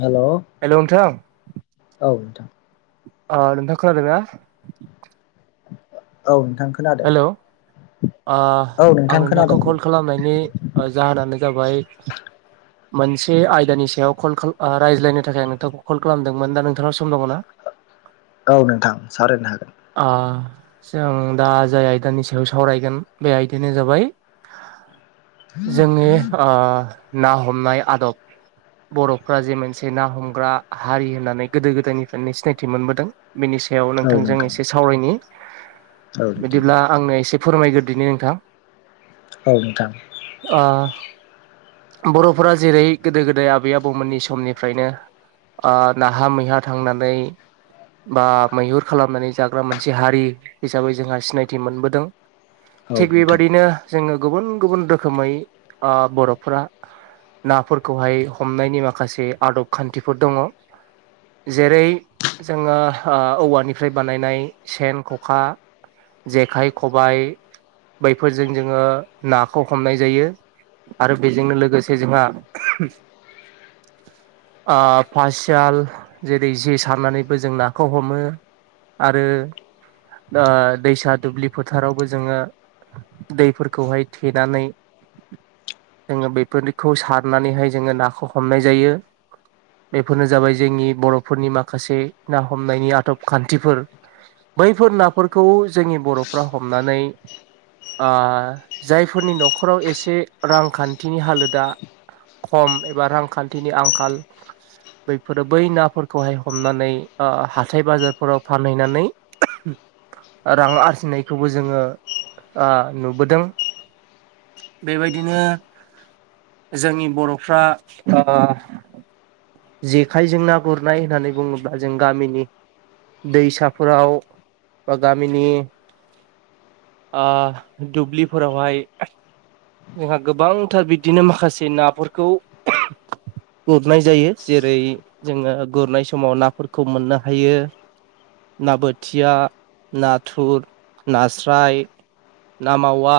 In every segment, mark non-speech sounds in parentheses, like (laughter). हेल' hello नोंथां नोंथां अ नोंथां खोनादोंना? औ नोंथां। खोनादों हेलौ' ओह औ नोंथां आं खोनादों नोंथांखौ कल खालामनायनि जाहोनानो जाबाय मोनसे आयदानि सायाव कल खा रायज्लायनो थाखाय आं नोंथांखौ कल खालामदोंमोन दा नोंथांनाव सम दङ ना? औ नोंथां सावरायनो हागोन। ओ जों दा जाय आयदानि सायाव सावरायगोन बे आयदायानो जाबाय जोंनि ओ ना हमनाय आदब। बर'फ्रा जे मोनसे ना हमग्रा हारि होननानै गोदो गोदायनिफ्रायनो सिनायथि मोनबोदों। बिनि सायाव औ नोंथांजों नोंथां एसे सावरायनि औ नोंथां बिदिब्ला आंनो एसे फोरमायग्रो दिनि नोंथां। औ नोंथां। आ बर'फोरा जेरै गोदो गोदाय आबै आबौमोननि समनिफ्रायनो नाहा मैहा थांनानै बा मैहुर खालामनानै जाग्रा मोनसे हारि हिसाबै जोंहा सिनायथि मोनबोदों औ थिग नोंथां बेबादिनो जोङो गुबुन गुबुन रोखोमै बर'फोरा नाफोरखौहाय हमनायनि माखासे आदब खान्थिफोर दङ। जेरै जोङो औवानिफ्राय बानायनाय सेन ख'खा जेखाइ खबाय बैफोरजों जोङो नाखौ हमनाय जायो आरो बेजोंनो लोगोसे जोंहा पासियाल जेरै जे सारनानैबो जों नाखौ हमो आरो दा दैसा दुब्लि फोथारावबो दैफोरखौहाय थेनानै जोङो बेफोरखौ सारनानैहाय जोङो नाखौ हमनाय जायो। बेफोरनो जाबाय जोंनि बर'फोरनि माखासे ना हमनायनि आदब खान्थिफोर बैफोर नाफोरखौ जोंनि बर'फ्रा हमनानै जायफोरनि न'खराव एसे रांखान्थिनि हालोदा खम एबा रांखान्थिनि आंखाल बैफोरो बै नाफोरखौहाय हमनानै हाथाय बाजारफोराव फानहैनानै रां आरजिनायखौबो जोङो नुबोदों बेबायदिनो जोंनि बर'फ्रा ओ जेखाइजों ना गुरनाय होननानै बुङोब्ला जों गामिनि दैसाफोराव बा गामिनि दुब्लिफोरावहाय जोंहा गोबांथार बिदिनो माखासे नाफोरखौ गुरनाय जायो जेरै जोङो गुरनाय समाव नाफोरखौ मोननो हायो ना बोथिया नाथुर नास्राय ना मावा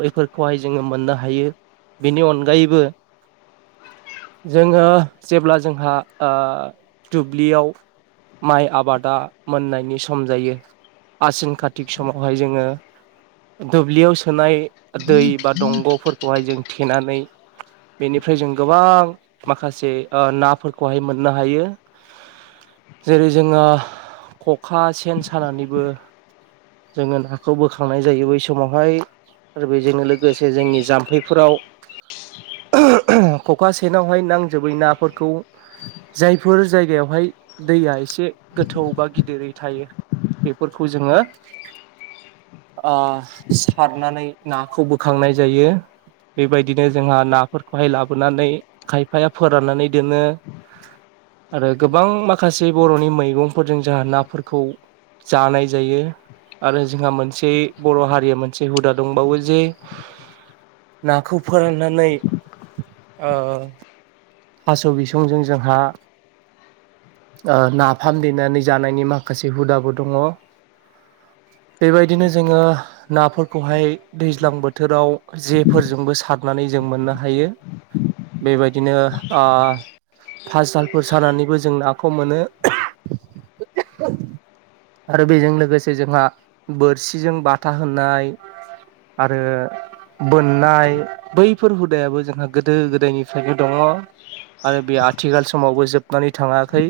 बैफोरखौहाय जोङो मोननो हायो बेनि अनगायैबो जोङो जेब्ला जोंहा दुब्लियाव माइ आबादा मोननायनि सम जायो आसिन कार्तिक समावहाय जोङो दुब्लियाव सोनाय दै बा दंग'फोरखौहाय जों थेनानै बेनिफ्राय जों गोबां माखासे नाफोरखौहाय मोननो हायो जेरै जोङो खखा सेन सानानैबो जोङो नाखौ बोखांनाय जायो बै समावहाय आरो बेजोंनो लोगोसे जोंनि जाम्फैफोराव खखा सेनावहाय नांजोबै नाफोरखौ जायफोर जायगायावहाय दैया एसे गोथौ बा गिदिरै थायो बेफोरखौ जोङो सारनानै नाखौ बोखांनाय जायो बेबायदिनो जोंहा नाफोरखौहाय लाबोनानै खायफाया फोराननानै दोनो आरो गोबां माखासे बर'नि मैगंफोरजों जोंहा नाफोरखौ जानाय जायो आरो जोंहा मोनसे बर' हारिया मोनसे हुदा दंबावो जे नाखौ फोराननानै ओ थास' बिसंजों जोंहा ओ नाफाम देनानै जानायनि माखासे हुदाबो दङ। बेबायदिनो जोङो नाफोरखौहाय दैज्लां बोथोराव जेफोरजोंबो सारनानै जों मोननो हायो। बेबायदिनो आ फाजथालफोर सानानैबो जों नाखौ मोनो। आरो बेजों लोगोसे जोंहा बोरसिजों बाथा होनाय आरो बोननाय बैफोर हुदायाबो जोंहा गोदो गोदायनिफ्रायनो दङ'। आरो बे आथिखाल समावबो जोबनानै थाङाखै।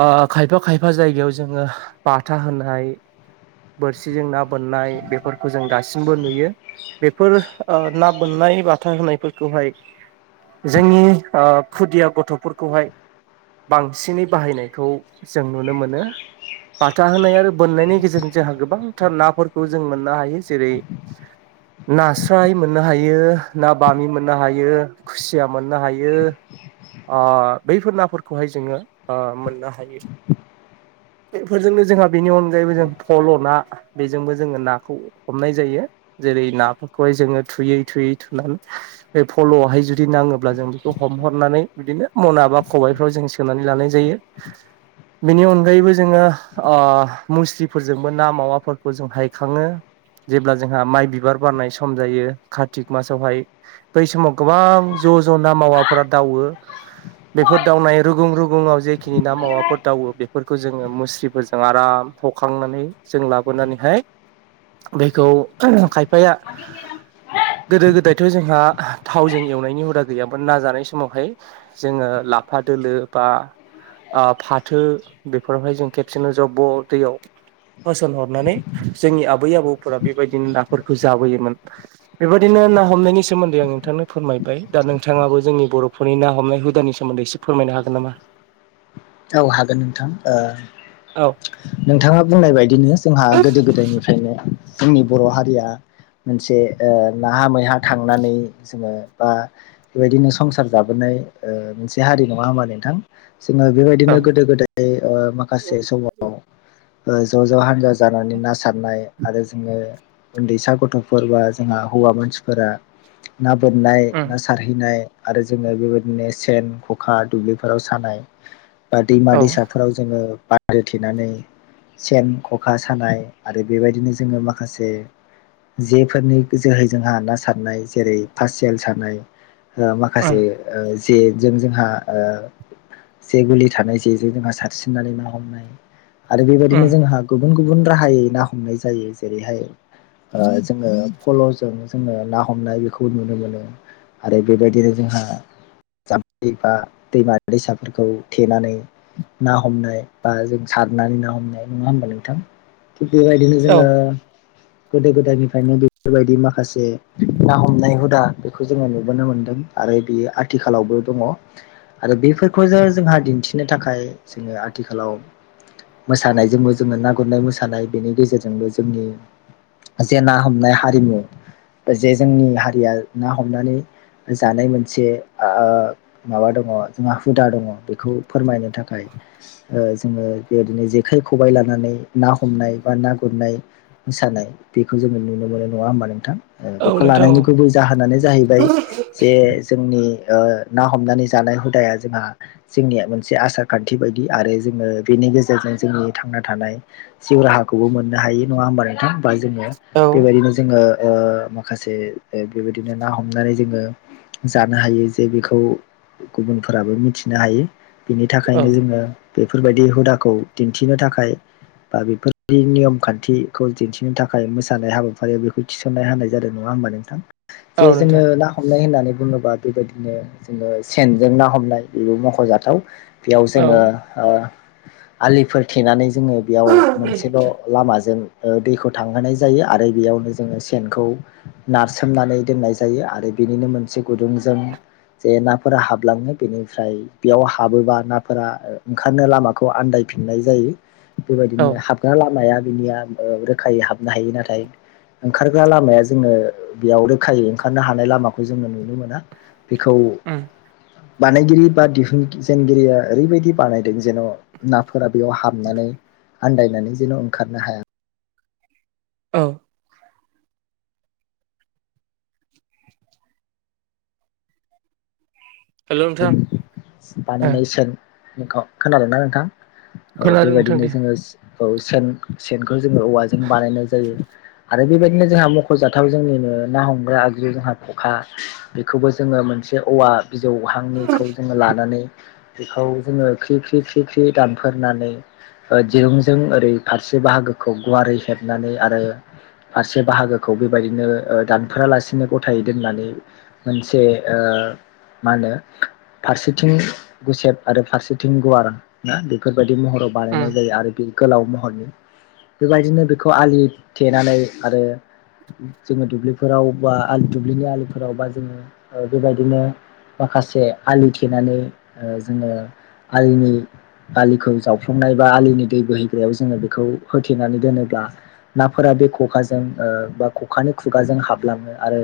ओ खायफा खायफा जायगायाव जों जोङो बाथा होनाय बोरसिजों ना बोननाय बेफोर खौ जों दासिमबो नुयो। बेफोर ओ ना बोननाय बाथा होनायफोरखौहाय जोंनि ओ खुदिया गथ'फोरखौहाय बांसिनै बाहायनायखौ जों नुनो मोनो। बाथा होनना आरो बोननायनि गेजेरजों जोंहा गोबांथार ना फोरखौ जों मोननो हायो जेरै, नास्राय, मोननो हायो ना बामि, मोननो हायो खुसिया, मोननो हायो ओ बैफोर नाफोरखौहाय जोङो ओ मोननो हायो। बेफोरजोंनो जोंहा बेनि अनगायैबो जों फल' ना बेजोंबो जोङो नाखौ हमनाय जायो। जेरै नाफोरखौहाय जोङो थुयै थुयै थुनानै बे फल'आवहाय जुदि नाङोब्ला जों बेखौ हमहरनानै बिदिनो मना बा खबाइफ्राव जों सोनानै लानाय जायो। (inaudible) बेनि अनगायैबो जोङो ओ मुस्रिफोरजोंबो ना मावाफोरखौ जों हायखाङो। जेब्ला जोंहा माइ बिबार बारनाय सम जायो कारतिक मासावहाय बै समाव गोबां ज' ज' ना मावाफोरा दावो बेफोर दावनाय रुगुं रुगुङाव जेखिनि ना मावाफोर दावो बेफोरखौ जोङो मुस्रिफोरजों आराम हखांनानै जों लाबोनानैहाय बेखौ खायफाया गोदो गोदाय थ' जोंहा थावजों एवनायनि हुदा गैयामोन ना जानाय समावहाय जोङो लाफा दोलो बा ओ फाथो बेफोरावहाय जों खेबसेनो जब्ब' दैयाव होसनहरनानै जोंनि आबै आबौफोरा बेबायदिनो नाफोरखौ जाबोयोमोन। बेबायदिनो ना हमनायनि सोमोन्दै आं नोंथांनो फोरमायबाय दा नोंथाङाबो जोंनि बर' फोरनि ना हमनाय हुदानि सोमोन्दै एसे फोरमायनो हागोन नामा? औ हागोन नोंथां। ओ औ नोंथाङा बुंनाय बायदिनो जोंहा गोदो गोदायनिफ्रायनो जोंनि बर' हारिया मोनसे ओ नाहा मैहा थांनानै जोङो बा बेबायदिनो संसार जाबोनाय ओ मोनसे हारि नङा होमबा नोंथां जोङो बिदिनो औ गोदो गोदाय ओ माखासे समाव ओ ज' ज' हानजा जानानै ना सारनाय। आरो जोङो उन्दैसा गथ'फोर बा जोंहा हौवा मानसिफोरा ना बोननाय उम ना सा सारहैनाय आरो जोङो बेबायदिनो सेन, खखा दुब्लिफोराव सानाय बा दैमा औ दैसाफोराव जोङो बानदो थेनानै सेन ख'खा सानाय। आरो बेबायदिनो जोङो माखासे जेफोरनि जोहै जोंहा ना सारनाय जेरै पारसेल सारनाय ओ उम माखासे ओ जेजों जोंहा ओ जे गुलि थानाय जेजों जोंहा सारसिननानै ना हमनाय आरो उम बेबायदिनो जोंहा गुबुन गुबुन राहायै ना हमनाय जायो जेरैहाय ओ जोङो फल'जों जोङो ना हमनाय बेखौ नुनो मोनो। आरो बेबायदिनो जोंहा जामफै बा दैमा दैसा फोरखौ थेनानै ना हमनाय बा जों सारनानै ना हमनाय नङा होमबा नोंथां बेबायदिनो औ जोङो गोदो गोदायनिफ्रायनो बेफोरबायदि माखासे ना हमनाय हुदा बेखौ जोङो नुबोनो मोन्दों। आरो बियो आथिखालावबो दङ आरो बेफोर बेखौसो जोंहा दिन्थिनो थाखाय जोङो आथिखालाव मोसानायजोंबो जोङो ना गुरनाय मोसानाय बेनि गेजेरजोंबो जोंनि जे ना हमनाय हारिमु जे जोंनि हारिया ना हमनानै जानाय मोनसे ओ माबा दङ जोंहा हुदा दङ बेखौ फोरमायनो थाखाय ओ जोङो बेबायदिनो जेखाइ खबाइ लानानै ना हमनाय बा ना गुरनाय मोसानाय बेखौ जोङो नुनो मोनो नङा होमबा नोंथां? औ बेखौ नोंथां लानायनि गुबै जाहोनानो जाहैबाय जे जोंनि ओ ना हमनानै जानाय हुदाया ज जोंहा जोंनिया मोनसे आसार खान्थि बायदि आरो जोङो बिनि गेजेरजों जोंनि थांना थानाय जिउ राहाखौबो मोननो हायो नङा होमबा नोंथां होमबा जोङो औ बेबायदिनो जोङो ओ माखासे बेबायदिनो ना हमनानै जोङो जानो हायो जे बेखौ गुबुन फोराबो मिथिनो हायो बिनि औ थाखायनो जोङो बेफोरबायदि हुदाखौ दिन्थिनो थाखाय बा बेफोरदि नियम खान्थिखौ दिन्थिनो थाखाय मोसानाय हाबाफारिया बेखौ थिसन्नाय होनाय जादों नङा होमबा नोंथां? जे औ जोङो नोंथां ना हमनाय होननानै बुङोबा बेबायदिनो जोङो सेन जों ना हमनाय बेबो मख'जाथाव बेयाव औ जोङो ओ आलिफोर थेनानै जोङो बेयाव मोनसेल' लामाजों ओ दैखौ थांहोनाय जायो आरो बेयावनो जोङो सेनखौ नारसोमनानै दोननाय जायो आरो बिनिनो मोनसे गुदुंजों जे नाफोरा हाब हाबलाङो बेनिफ्राय बेयाव हाबोबा नाफोरा ओंखारनो लामाखौ आन्दायफिननाय जायो। औ बेबायदिनो हाबग्रा लामाया बिनिया रोखायै हाबनो हायो नाथाय ओंखारग्रा लामाया जोङो बेयाव रोखायै ओंखारनो हानाय लामाखौ जोङो नुनो मोना। बिखौ उम बानायगिरि बा दिहुनजेनगिरिया ओरैबायदि बानायदों जेन' नाफोरा बेयाव हाबनानै आन्दायनानै जेन' ओंखारनो हाया औ हेल' नोंथां बिनि ओ बानायनाय सेनख' खोनादों ना नोंथां? औ खोनादों नोंथां बेबायदिनो दे जोङो औ सेन सेनखौ जोङो औवाजों बानायनाय जायो। आरो बेबायदिनो जोंहा मख'जाथाव जोंनिनो ना हमग्रा आगजु जोंहा खखा बेखौबो जोङो मोनसे औवा बिजौहांनिखौ जोङो लानानै बेखौ जोङो ख्रि ख्रि ख्रि ख्रि दानफोरनानै दिरुंजों ओरै फारसे बाहागोखौ गुवारै हेबनानै आरो फारसे बाहागोखौ बेबायदिनो ओ दानफोरलासिनो गथायै दोननानै मोनसे ओ मा होनो फारसेथिं गुसेब आरो फारसेथिं गुवार ना बेफोरबायदि महराव उम बानायनाय जायो आरो बे गोलाव महरनि बेबायदिनो बेखौ आलि थेनानै आरो जोङो दुब्लिफोराव बा दुब्लिनि आलुफोराव बा जोङो बेबायदिनो माखासे आलि थेनानै जोङो आलिनि आलिखौ जावफ्लंमनाय बा आलिनि दै बोहैग्रायाव जोङो बेखौ होथेनानै दोनोब्ला बे खखाजों बा खखानि खुगाजों हाबलाङो आरो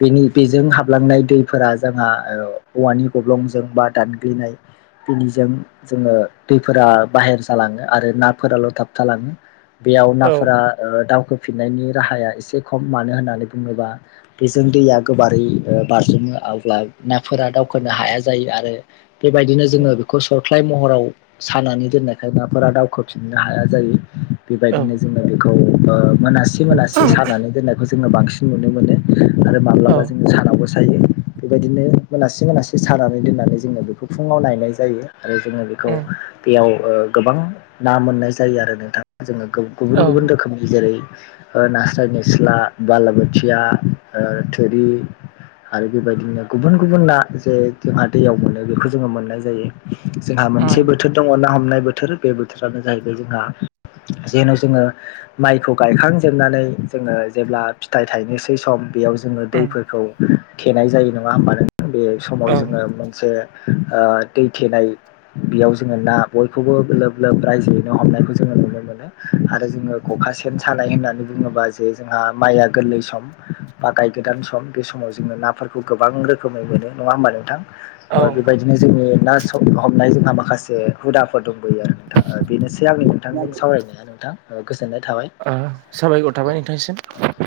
बेनि बेजों हाबलांनाय दैफोरा जोंहा औवानि गब्लंजों बा दानग्लिनाय दिनिजों जोङो दैफोरा बाहेर जालाङो आरो नाफोराल' थाबथालाङो बेयाव औ नाफोरा दावखोफिननायनि राहाया एसे खम मानो होननानै बुङोबा बेजों दैया गोबारै बारस'नो आवग्लाय नाफोरा दावखोनो हाया जायो आरो बेबायदिनो औ उम औ जोङो खौ सरख्लाय महराव सानानै दोननायखाय नाफोरा दावखोफिननो हाया जायो। उम बेबायदिनो जोङो बेखौ मोनासे मोनासे सानानै दोननायखौ जोङो बांसिन नुनो मोनो। आरो माब्लाबा उम औ जोङो सानावबो सायो‌। बिदिनो मोनासे सानानै दोननानै जोङो बेखौ फुंयाव नायनाय जायो। आरो बेखौ बेयाव गोबां ना मोननाय जायो आरो नोंथां। गुबुन औ ओ गुबुन रोखोमनि जेरै नास्राय निस्ला बालाबोथिया थोरि आरो बेबायदिनो गुबुन गुबुन ना जे जोंहा दैयाव मोनो बेखौ जोङो मोननाय जायो जोंहा मोनसेबो बोथोर दङ ना हमनाय बोथोर बे बोथोरानो जाहैबाय जोंहा जेन' जोङो माइखौ गायखांजोबनानै जोङो जेब्ला फिथाइ थायनोसै सम बेयाव जोङो दैफोरखौ थेनाय जायो नङा होमबा नोंथां बे समाव जोङो मोनसे ओ दै थेनाय बेयाव जोङो ना बयखौबो गोब लोब रायजोयैनो हमनायखौ जोङो नुनो मोनो। आरो जोङो खखा सेन सानाय होननानै बुङोबा जे जोंहा माइआ गोरलै सम बा गाय गोदान सम बे समाव जोङो नाफोरखौ खौ गोबां रोखोमै मोनो नङा होमबा नोंथां बेबायदिनो जोंनि ना हमनाय जोंहा माखासे हुदाफोर दंबोयो आरो नोंथाङा बेनोसै आंनि नोंथांजों सावरायनाया नोंथां गोजोननाय थाबाय। साबायखर थाबाय औ। नोंथांसिम